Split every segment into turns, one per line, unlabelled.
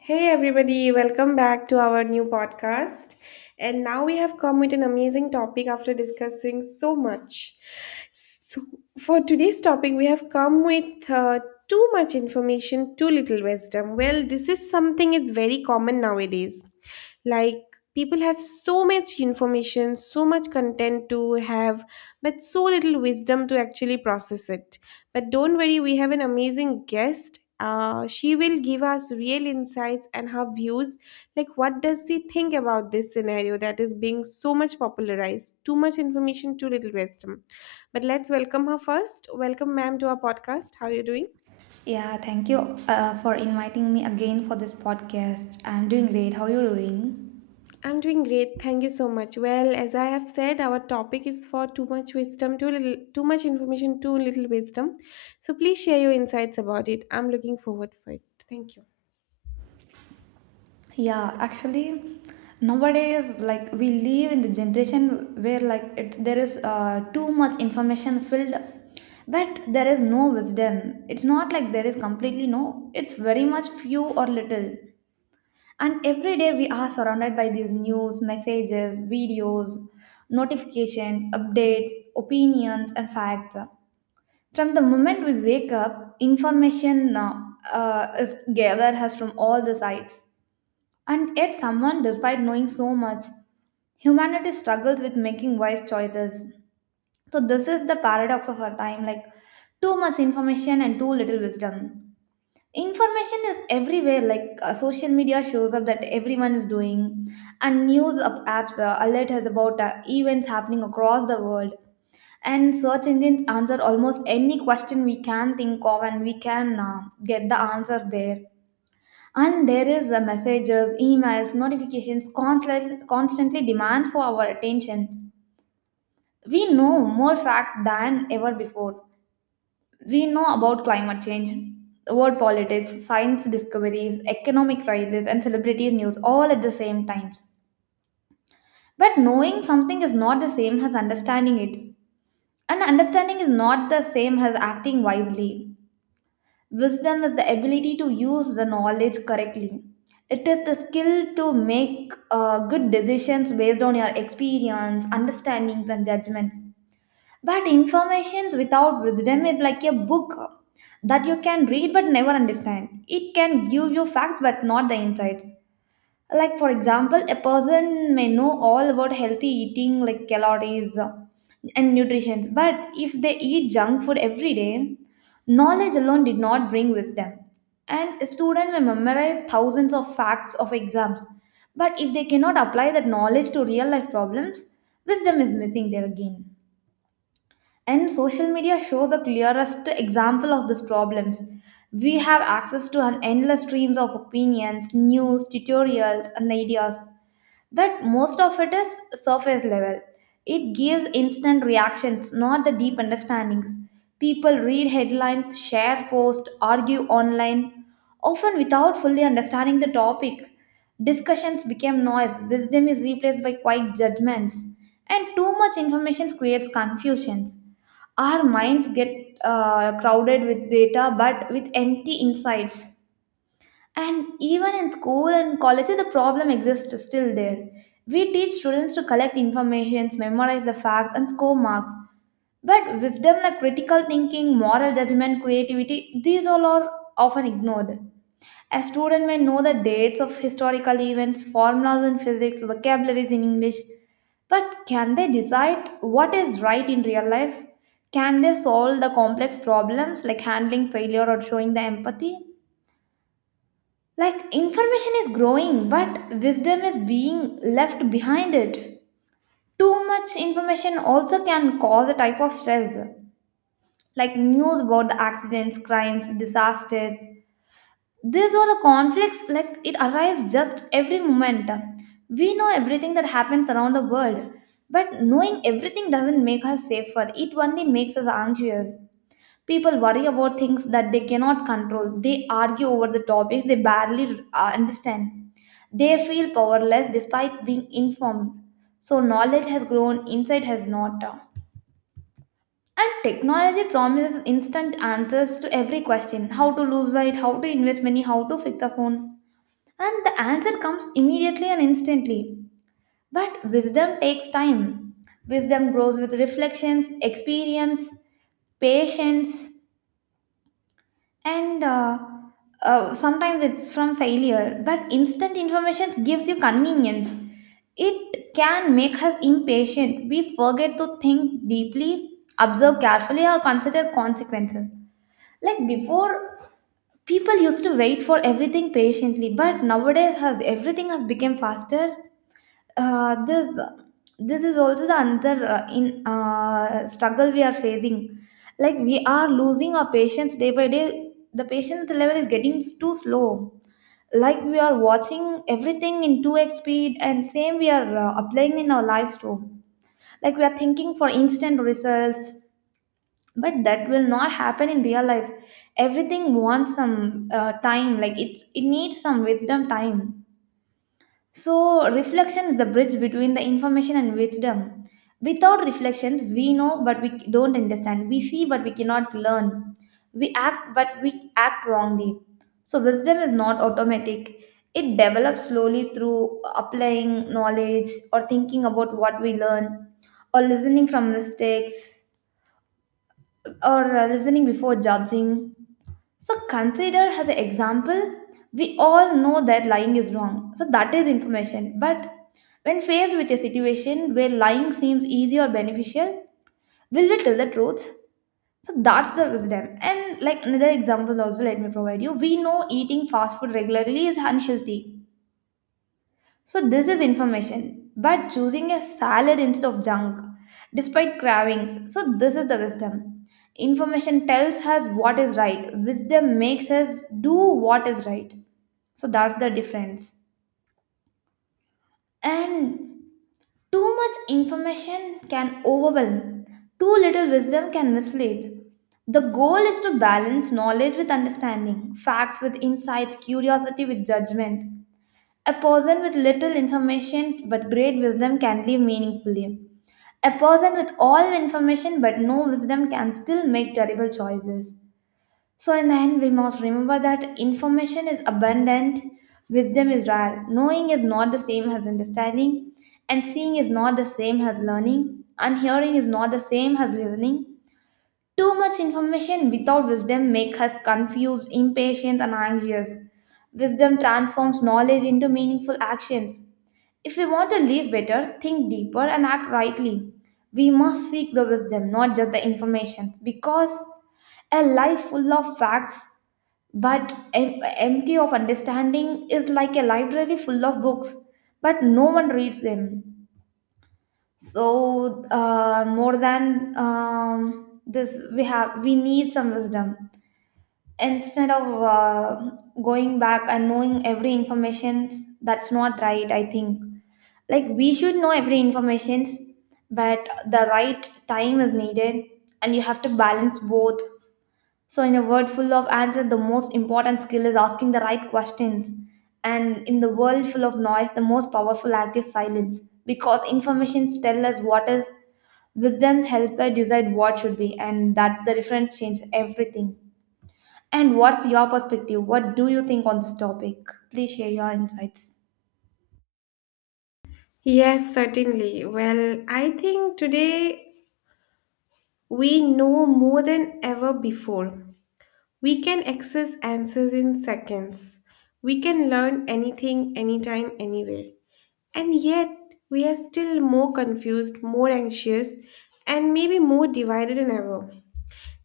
Hey everybody, welcome back to our new podcast. And now we have come with an amazing topic after discussing so much. So, for today's topic, we have come with too much information, too little wisdom. Well, this is something it's very common nowadays. Like, people have so much information, so much content to have, but so little wisdom to actually process it. But don't worry, we have an amazing guest. She will give us real insights and her views. Like, what does she think about this scenario that is being so much popularized? Too much information, too little wisdom. But let's welcome her first. Welcome, ma'am, to our podcast. How are you doing?
Yeah, thank you for inviting me again for this podcast. I'm doing great. How you doing?
I'm doing great. Thank you so much. Well, as I have said, our topic is for too much wisdom, too little, too much information, too little wisdom. So please share your insights about it. I'm looking forward for it. Thank you.
Yeah, actually, nowadays, like we live in the generation where like it's there is too much information filled, but there is no wisdom. It's not like there is completely no. It's very much few or little. And every day we are surrounded by these news, messages, videos, notifications, updates, opinions, and facts. From the moment we wake up, information is gathered us from all the sides. And yet, someone, despite knowing so much, humanity struggles with making wise choices. So, this is the paradox of our time, like, too much information and too little wisdom. Information is everywhere, like social media shows up that everyone is doing, and apps alert us about events happening across the world, and search engines answer almost any question we can think of, and we can get the answers there, and there is the messages, emails, notifications, constantly demands for our attention. We know more facts than ever before. We know about climate change, world politics, science discoveries, economic crisis, and celebrities' news all at the same times. But knowing something is not the same as understanding it. And understanding is not the same as acting wisely. Wisdom is the ability to use the knowledge correctly. It is the skill to make good decisions based on your experience, understandings, and judgments. But information without wisdom is like a book that you can read but never understand. It can give you facts but not the insights. Like, for example, a person may know all about healthy eating, like calories and nutrition, but if they eat junk food every day, knowledge alone did not bring wisdom. And a student may memorize thousands of facts of exams, but if they cannot apply that knowledge to real life problems, wisdom is missing there again. And social media shows the clearest example of these problems. We have access to an endless streams of opinions, news, tutorials, and ideas, but most of it is surface level. It gives instant reactions, not the deep understandings. People read headlines, share posts, argue online, often without fully understanding the topic. Discussions become noise, wisdom is replaced by quiet judgments, and too much information creates confusions. Our minds get crowded with data but with empty insights. And even in school and colleges the problem exists still there. We teach students to collect information, memorize the facts and score marks, but wisdom like critical thinking, moral judgment, creativity, these all are often ignored. A student may know the dates of historical events, formulas in physics, vocabularies in English, but can they decide what is right in real life? Can they solve the complex problems like handling failure or showing the empathy? Like, information is growing, but wisdom is being left behind it. Too much information also can cause a type of stress, like news about the accidents, crimes, disasters. These are the conflicts like it arrives just every moment. We know everything that happens around the world, but knowing everything doesn't make us safer. It only makes us anxious. People worry about things that they cannot control. They argue over the topics they barely understand. They feel powerless despite being informed. So knowledge has grown, insight has not. And technology promises instant answers to every question: how to lose weight, how to invest money, how to fix a phone. And the answer comes immediately and instantly. But wisdom takes time. Wisdom grows with reflections, experience, patience, and sometimes it's from failure. But instant information gives you convenience. It can make us impatient. We forget to think deeply, observe carefully, or consider consequences. Like before, people used to wait for everything patiently, but nowadays has everything has become faster. Uh, this this is also the another in struggle we are facing. Like, we are losing our patience day by day. The patience level is getting too slow, like we are watching everything in 2x speed, and same we are applying in our lives too. Like, we are thinking for instant results, but that will not happen in real life. Everything wants some time, like it needs some wisdom time. So, reflection is the bridge between the information and wisdom. Without reflections, we know but we don't understand. We see but we cannot learn. We act but we act wrongly. So, wisdom is not automatic. It develops slowly through applying knowledge, or thinking about what we learn, or listening from mistakes, or listening before judging. So consider as an example, we all know that lying is wrong. So that is information. But when faced with a situation where lying seems easy or beneficial, will we tell the truth? So that's the wisdom. And like another example also let me provide you. We know eating fast food regularly is unhealthy. So, this is information, but choosing a salad instead of junk, despite cravings. So, this is the wisdom. Information tells us what is right, wisdom makes us do what is right. So, that's the difference. And too much information can overwhelm, too little wisdom can mislead. The goal is to balance knowledge with understanding, facts with insights, curiosity with judgment. A person with little information but great wisdom can live meaningfully. A person with all information but no wisdom can still make terrible choices. So, in the end, we must remember that information is abundant, wisdom is rare, knowing is not the same as understanding, and seeing is not the same as learning, and hearing is not the same as listening. Too much information without wisdom makes us confused, impatient, and anxious. Wisdom transforms knowledge into meaningful actions. If we want to live better, think deeper, and act rightly, we must seek the wisdom, not just the information. Because a life full of facts but empty of understanding is like a library full of books, but no one reads them. So, more than this, we need some wisdom instead of going back and knowing every information. That's not right, I think. Like, we should know every information, but the right time is needed, and you have to balance both. So in a world full of answers, the most important skill is asking the right questions, and in the world full of noise the most powerful act is silence, because informations tell us what is, wisdom help us decide what should be, and that the difference changes everything. And what's your perspective? What do you think on this topic? Please share your insights.
Yes, certainly. Well, I think today we know more than ever before. We can access answers in seconds. We can learn anything, anytime, anywhere. And yet, we are still more confused, more anxious, and maybe more divided than ever.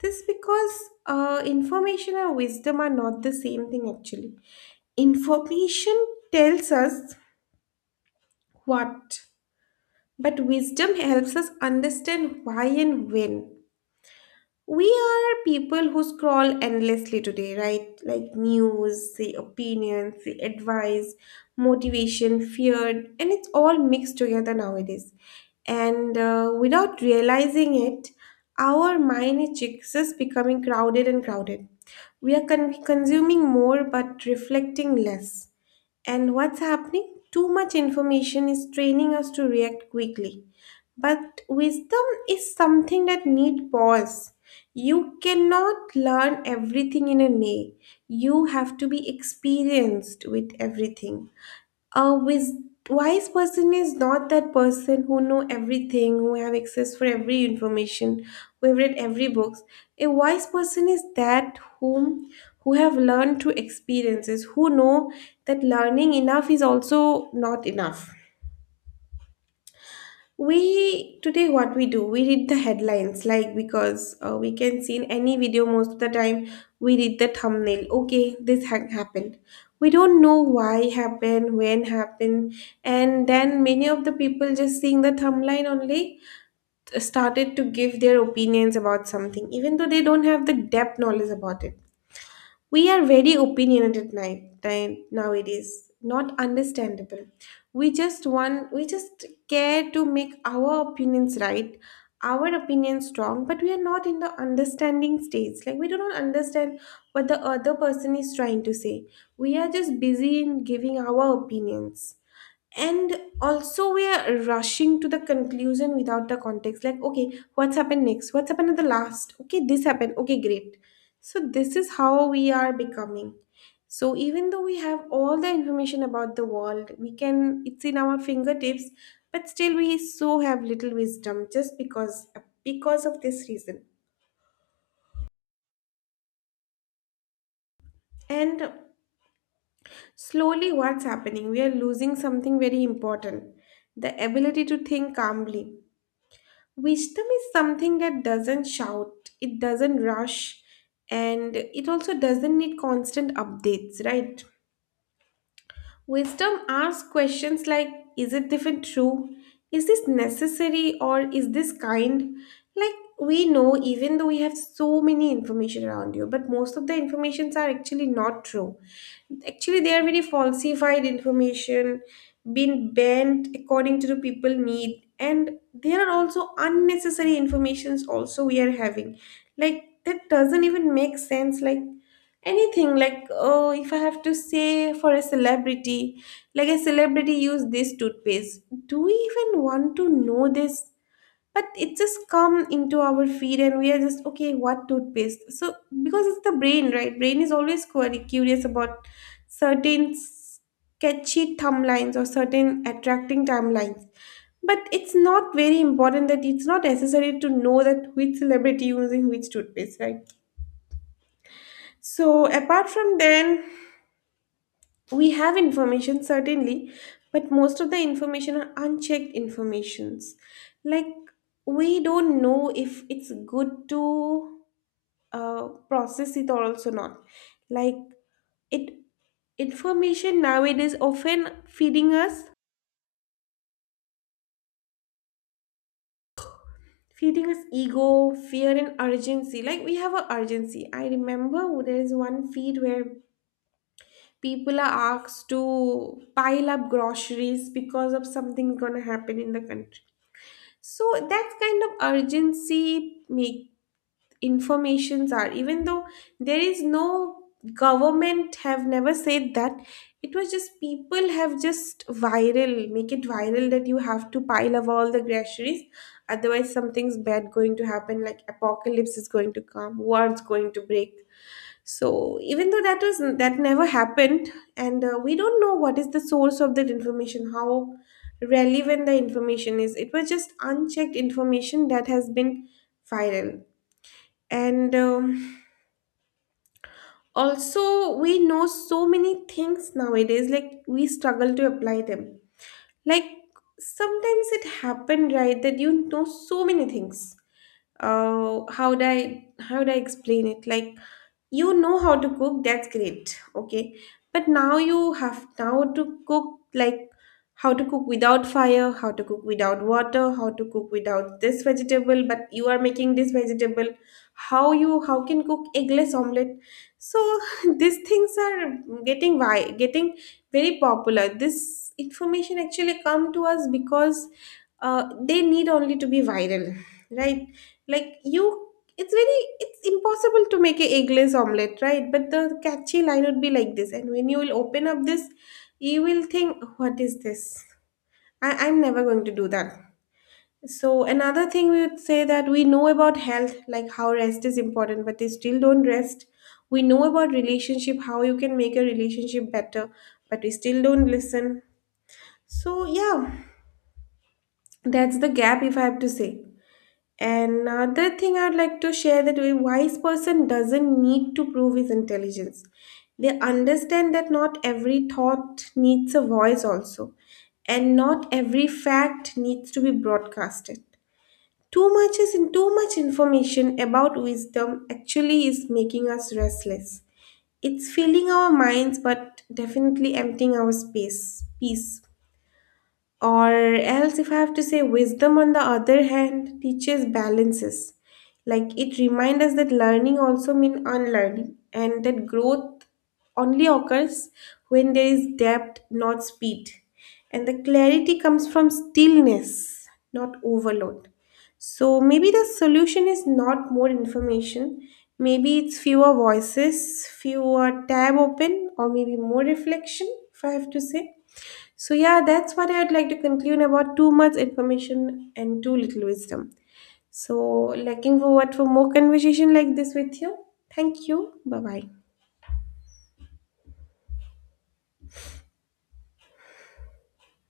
This because information and wisdom are not the same thing actually. Information tells us what, but wisdom helps us understand why and when. We are people who scroll endlessly today, right? Like news, the opinions, the advice, motivation, fear, and it's all mixed together nowadays. And without realizing it, our mind is just becoming crowded and crowded. We are consuming more but reflecting less. And what's happening? Too much information is training us to react quickly. But wisdom is something that need pause. You cannot learn everything in a day. You have to be experienced with everything. A wise person is not that person who know everything, who have access for every information, who have read every books. A wise person is that whom, who have learned through experiences, who know that learning enough is also not enough. We today what we do, we read the headlines, like because we can see in any video most of the time, we read the thumbnail. Okay, this happened. We don't know why happened, when happened, and then many of the people just seeing the thumbnail only started to give their opinions about something, even though they don't have the depth knowledge about it. We are very opinionated night time nowadays. Not understandable. We just care to make our opinions right, our opinions strong, but we are not in the understanding stage. Like, we do not understand what the other person is trying to say. We are just busy in giving our opinions. And also we are rushing to the conclusion without the context, like okay, what's happened next, what's happened at the last, okay, this happened, okay, great. So this is how we are becoming. So even though we have all the information about the world, we can, it's in our fingertips, but still we so have little wisdom just because of this reason. And slowly what's happening, we are losing something very important: the ability to think calmly. Wisdom is something that doesn't shout, it doesn't rush, and it also doesn't need constant updates, right? Wisdom asks questions like, is it even true? Is this necessary or is this kind? Like, we know, even though we have so many information around you, but most of the informations are actually not true. Actually there are very falsified information being bent according to the people need, and there are also unnecessary informations also we are having. Like that doesn't even make sense, like anything, like oh, if I have to say for a celebrity, like a celebrity used this toothpaste, do we even want to know this? But it just come into our feed and we are just okay, what toothpaste. So because it's the brain, right? Brain is always quite curious about certain sketchy timelines or certain attracting timelines, but it's not very important, that it's not necessary to know that which celebrity using which toothpaste, right? So apart from then, we have information certainly, but most of the information are unchecked informations. Like, we don't know if it's good to uh, process it or also not. Like, it, information nowadays often feeding us ego, fear and urgency. Like we have a urgency. I remember there is one feed where people are asked to pile up groceries because of something gonna happen in the country. So that kind of urgency make informations, are, even though there is no, government have never said that, it was just people have just viral, make it viral, that you have to pile up all the groceries, otherwise something's bad going to happen, like apocalypse is going to come, war's going to break. So even though that was, that never happened. And we don't know what is the source of that information, how relevant the information is. It was just unchecked information that has been viral. And also we know so many things nowadays, like we struggle to apply them. Like, sometimes it happened, right, that you know so many things, how do I explain it. Like, you know how to cook, that's great, okay, but now you have now to cook, like how to cook without fire, how to cook without water, how to cook without this vegetable but you are making this vegetable, how you how can cook eggless omelet. So these things are getting, why getting very popular? This information actually come to us because they need only to be viral, right? Like, you, it's very, it's impossible to make a eggless omelette, right? But the catchy line would be like this, and when you will open up this, you will think, what is this? I'm never going to do that. So another thing we would say that we know about health, like how rest is important, but they still don't rest. We know about relationship, how you can make a relationship better, but we still don't listen. So yeah, that's the gap if I have to say. Another thing I'd like to share that a wise person doesn't need to prove his intelligence. They understand that not every thought needs a voice, also, and not every fact needs to be broadcasted. Too much is in too much information about wisdom actually is making us restless. It's filling our minds, but definitely emptying our space, peace. Or else if I have to say, wisdom on the other hand teaches balances. Like it reminds us that learning also means unlearning, and that growth only occurs when there is depth not speed, and the clarity comes from stillness not overload. So maybe the solution is not more information, maybe it's fewer voices, fewer tab open, or maybe more reflection, if I have to say. So yeah, that's what I'd like to conclude about too much information and too little wisdom. So looking forward for more conversation like this with you. Thank you. Bye bye.